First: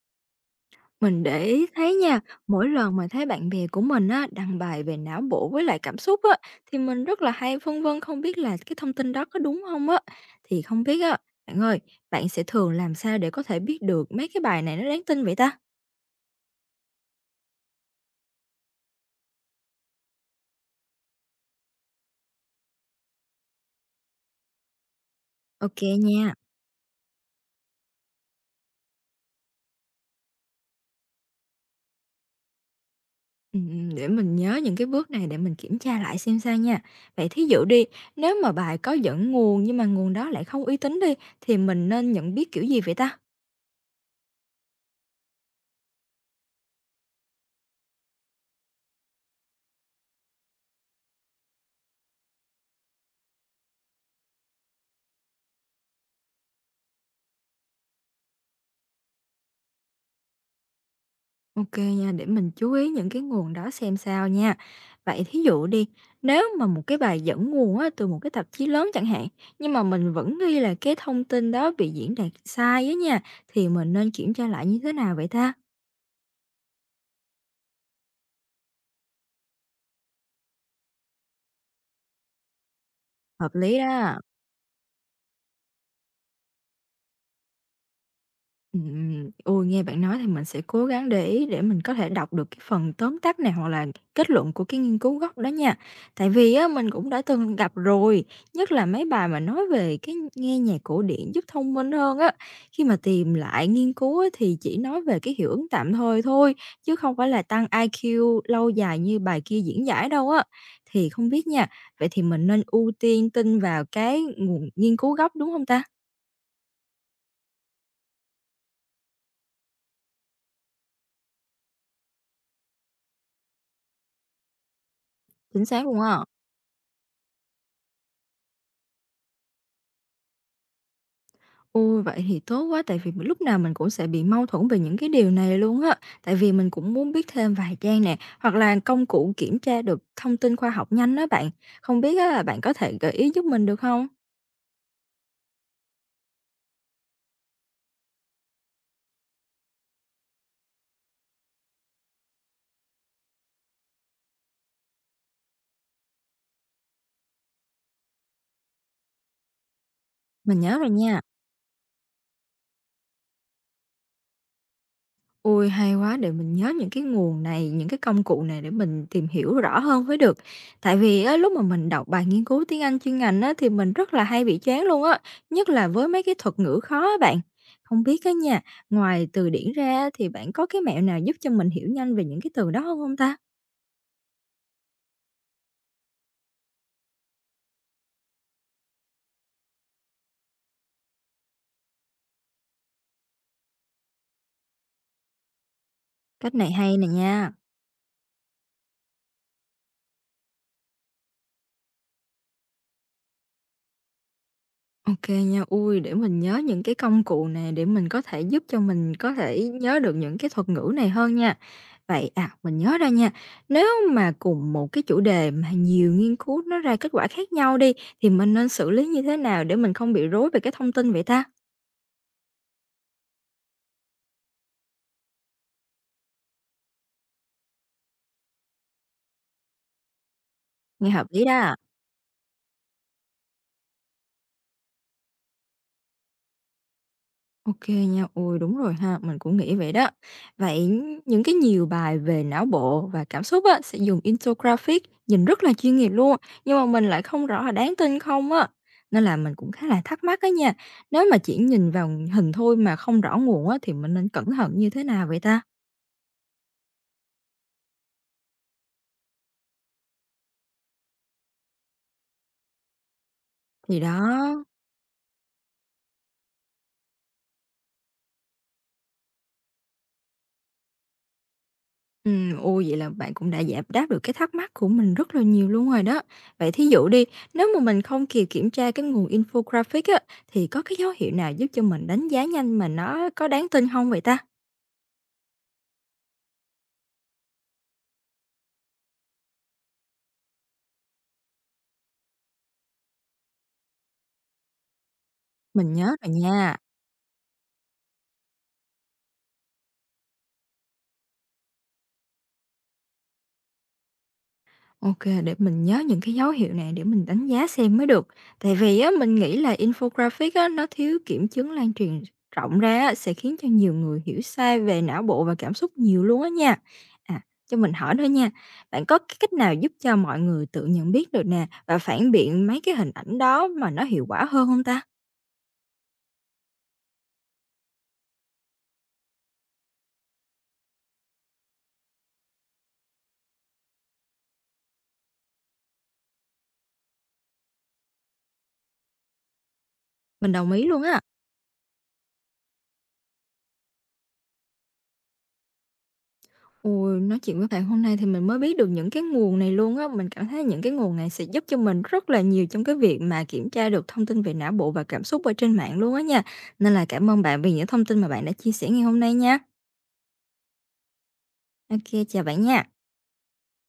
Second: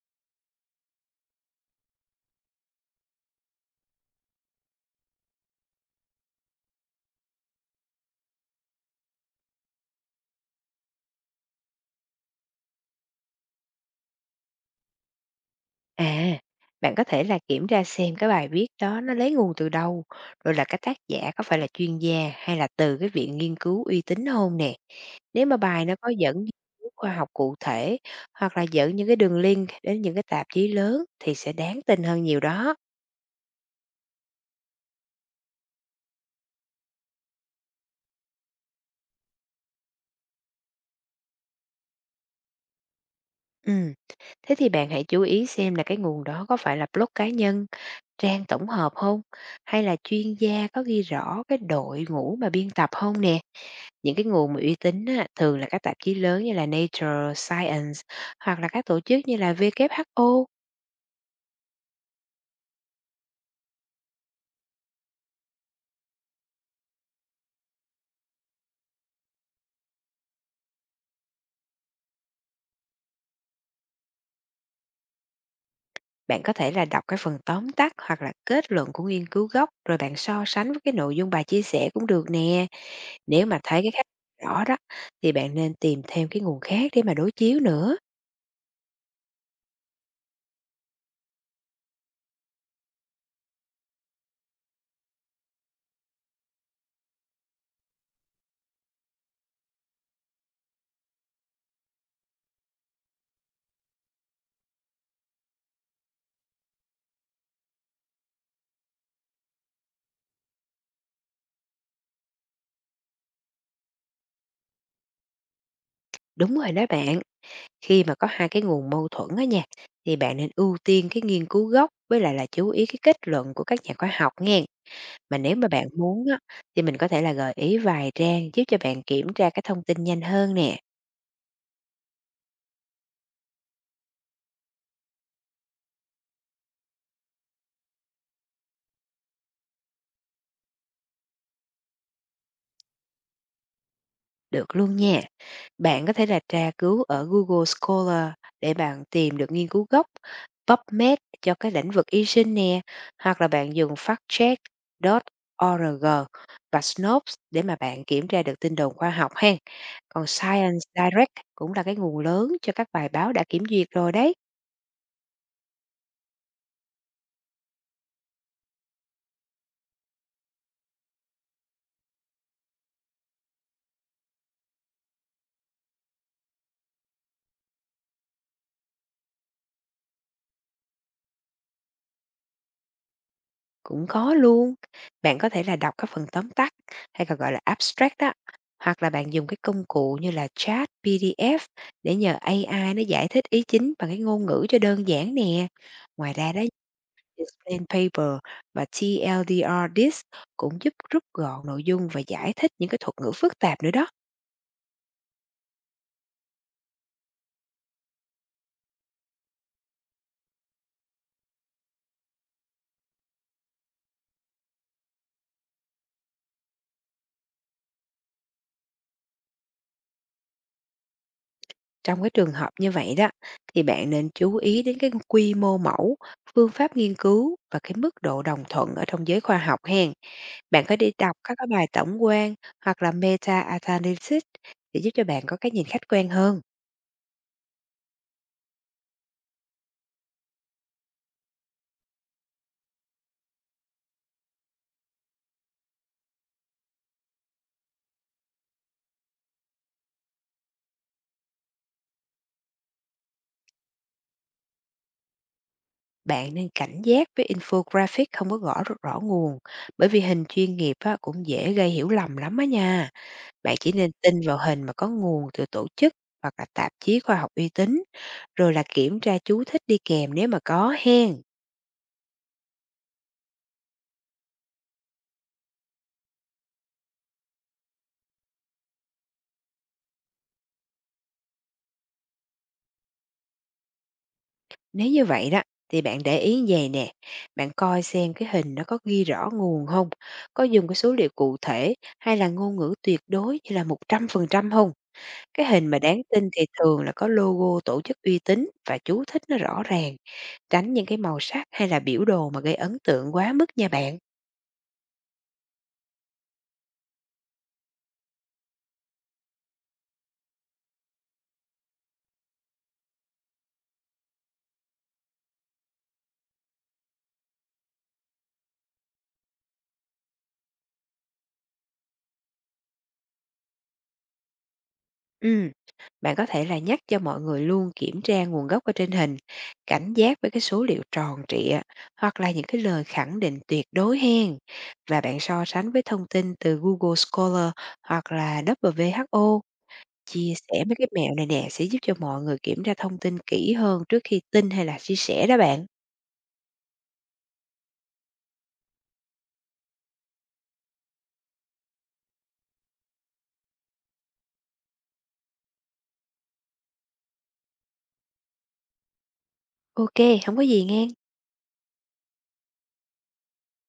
Mình để ý thấy nha, mỗi lần mà thấy bạn bè của mình á, đăng bài về não bộ với lại cảm xúc á, thì mình rất là hay phân vân không biết là cái thông tin đó có đúng không á. Thì không biết á, bạn ơi, bạn sẽ thường làm sao để có thể biết được mấy cái bài này nó đáng tin vậy ta? À, bạn có thể là kiểm tra xem cái bài viết đó nó lấy nguồn từ đâu, rồi là cái tác giả có phải là chuyên gia hay là từ cái viện nghiên cứu uy tín không nè. Nếu mà Ok bài nó có nha. dẫn nghiên cứu khoa học cụ thể hoặc là dẫn những cái đường link đến những cái tạp chí lớn thì sẽ đáng tin hơn nhiều đó. Ừ, để mình nhớ những cái bước này để mình kiểm tra lại xem sao nha. Vậy thí dụ đi, nếu mà bài có dẫn nguồn nhưng mà nguồn đó lại không uy tín đi, thì mình nên nhận biết kiểu gì vậy ta? Ừ. Thế thì bạn hãy chú ý xem là cái nguồn đó có phải là blog cá nhân, trang tổng hợp không, hay là chuyên gia có ghi rõ cái đội ngũ mà biên tập không nè. Những cái nguồn mà uy tín á, thường là các tạp chí lớn như là Nature, Science, hoặc là các tổ chức như là WHO. OK nha, để mình chú ý những cái nguồn đó xem sao nha. Vậy thí dụ đi, nếu mà một cái bài dẫn nguồn á, từ một cái tạp chí lớn chẳng hạn, nhưng mà mình vẫn nghi là cái thông tin đó bị diễn đạt sai á nha, thì mình nên kiểm tra lại như thế nào vậy ta? Bạn có thể là đọc cái phần tóm tắt hoặc là kết luận của nghiên cứu gốc rồi bạn so sánh với cái nội dung bài chia sẻ cũng được nè. Nếu Hợp mà lý thấy cái khác đó. rõ đó thì bạn nên tìm thêm cái nguồn khác để mà đối chiếu nữa. Ôi, nghe bạn nói thì mình sẽ cố gắng để ý để mình có thể đọc được cái phần tóm tắt này hoặc là kết luận của cái nghiên cứu gốc đó nha. Tại vì á, mình cũng đã từng gặp rồi, nhất là mấy bài mà nói về cái nghe nhạc cổ điển giúp thông minh hơn á. Khi mà tìm lại nghiên cứu á, thì chỉ nói về cái hiệu ứng tạm thời thôi, chứ không phải là tăng IQ lâu dài như bài kia diễn giải đâu á. Thì không biết nha, vậy thì mình nên ưu tiên tin vào cái nguồn nghiên cứu gốc đúng không ta? Đúng rồi đó bạn, khi mà có hai cái nguồn mâu thuẫn á nha thì bạn nên ưu tiên cái nghiên cứu gốc với lại là chú ý cái kết luận của các nhà khoa học nghe. Mà nếu Chính mà xác bạn luôn muốn á. á, thì mình có thể là gợi ý vài trang giúp cho bạn kiểm tra cái thông tin nhanh hơn nè. Ôi, vậy thì tốt quá, tại vì lúc nào mình cũng sẽ bị mâu thuẫn về những cái điều này luôn á. Tại vì mình cũng muốn biết thêm vài trang nè, hoặc là công cụ kiểm tra được thông tin khoa học nhanh đó bạn. Không biết á, là bạn có thể gợi ý giúp mình được không? Được luôn nha. Bạn có thể là tra cứu ở Google Scholar để bạn tìm được nghiên cứu gốc, PubMed cho cái lĩnh vực y sinh nè, hoặc là bạn dùng factcheck.org và Snopes để mà bạn kiểm tra được tin đồn khoa học ha. Còn Mình nhớ Science rồi nha. Direct cũng là cái nguồn lớn cho các bài báo đã kiểm duyệt rồi đấy. Ôi, hay quá, để mình nhớ những cái nguồn này, những cái công cụ này để mình tìm hiểu rõ hơn mới được. Tại vì á, lúc mà mình đọc bài nghiên cứu tiếng Anh chuyên ngành á, thì mình rất là hay bị chán luôn á, nhất là với mấy cái thuật ngữ khó á bạn. Không biết á nha, ngoài từ điển ra á, thì bạn có cái mẹo nào giúp cho mình hiểu nhanh về những cái từ đó không hông ta? Cũng có luôn. Bạn có thể là đọc các phần tóm tắt, hay còn gọi là abstract đó, hoặc là bạn dùng cái công cụ như là Chat PDF để nhờ AI nó giải thích ý chính bằng cái ngôn ngữ cho đơn giản nè. Ngoài ra Cách đó, này hay nè nha. Explain Paper và TLDR Disk cũng giúp rút gọn nội dung và giải thích những cái thuật ngữ phức tạp nữa đó. OK nha. Ui, để mình nhớ những cái công cụ này để mình có thể giúp cho mình có thể nhớ được những cái thuật ngữ này hơn nha. Vậy à, mình nhớ ra nha, nếu mà cùng một cái chủ đề mà nhiều nghiên cứu nó ra kết quả khác nhau đi, thì mình nên xử lý như thế nào để mình không bị rối về cái thông tin vậy ta? Trong cái trường hợp như vậy đó, thì bạn nên chú ý đến cái quy mô mẫu, phương pháp nghiên cứu và cái mức độ đồng thuận ở trong giới khoa học hen. Bạn có Nghe đi hợp đọc lý các cái đó. bài tổng quan hoặc là meta-analysis để giúp cho bạn có cái nhìn khách quan hơn. Ok nha, ôi đúng rồi ha, mình cũng nghĩ vậy đó. Vậy những cái nhiều bài về não bộ và cảm xúc á, sẽ dùng infographic, nhìn rất là chuyên nghiệp luôn, nhưng mà mình lại không rõ là đáng tin không á. Nên là mình cũng khá là thắc mắc á nha, nếu mà chỉ nhìn vào hình thôi mà không rõ nguồn á, thì mình nên cẩn thận như thế nào vậy ta? Bạn nên cảnh giác với infographic không có gõ rõ nguồn, bởi vì hình chuyên nghiệp á, cũng dễ gây hiểu lầm lắm á nha. Bạn chỉ Thì nên đó. tin vào hình mà có nguồn từ tổ chức hoặc là tạp chí khoa học uy tín, rồi là kiểm tra chú thích đi kèm nếu mà có hen. Ô, vậy là bạn cũng đã giải đáp được cái thắc mắc của mình rất là nhiều luôn rồi đó. Vậy thí dụ đi, nếu mà mình không kịp kiểm tra cái nguồn infographic á, thì có cái dấu hiệu nào giúp cho mình đánh giá nhanh mà nó có đáng tin không vậy ta? Nếu như vậy đó thì bạn để ý về nè, bạn coi xem cái hình nó có ghi rõ nguồn không, có dùng cái số liệu cụ thể hay là ngôn ngữ tuyệt đối như là 100% không. Cái hình Mình mà nhớ đáng rồi tin thì nha. thường là có logo tổ chức uy tín và chú thích nó rõ ràng, tránh những cái màu sắc hay là biểu đồ mà gây ấn tượng quá mức nha bạn. OK, để mình nhớ những cái dấu hiệu này để mình đánh giá xem mới được. Tại vì á, mình nghĩ là infographic á, nó thiếu kiểm chứng lan truyền rộng ra á, sẽ khiến cho nhiều người hiểu sai về não bộ và cảm xúc nhiều luôn á nha. À, cho mình hỏi thôi nha, bạn có cái cách nào giúp cho mọi người tự nhận biết được nè và phản biện mấy cái hình ảnh đó mà nó hiệu quả hơn không ta? Ừm, bạn có thể là nhắc cho mọi người luôn kiểm tra nguồn gốc ở trên hình, cảnh giác với cái số liệu tròn trịa hoặc là những cái lời khẳng định tuyệt đối hen. Và bạn so sánh với thông tin từ Google Scholar hoặc là WHO. Mình Chia đồng sẻ ý mấy luôn cái á. mẹo này nè sẽ giúp cho mọi người kiểm tra thông tin kỹ hơn trước khi tin hay là chia sẻ đó bạn. Ôi, nói chuyện với bạn hôm nay thì mình mới biết được những cái nguồn này luôn á, mình cảm thấy những cái nguồn này sẽ giúp cho mình rất là nhiều trong cái việc mà kiểm tra được thông tin về não bộ và cảm xúc ở trên mạng luôn á nha. Nên là cảm ơn bạn vì những thông tin mà bạn đã chia sẻ ngày hôm nay nha. Ok, không có gì nghe. Ok, chào bạn nha.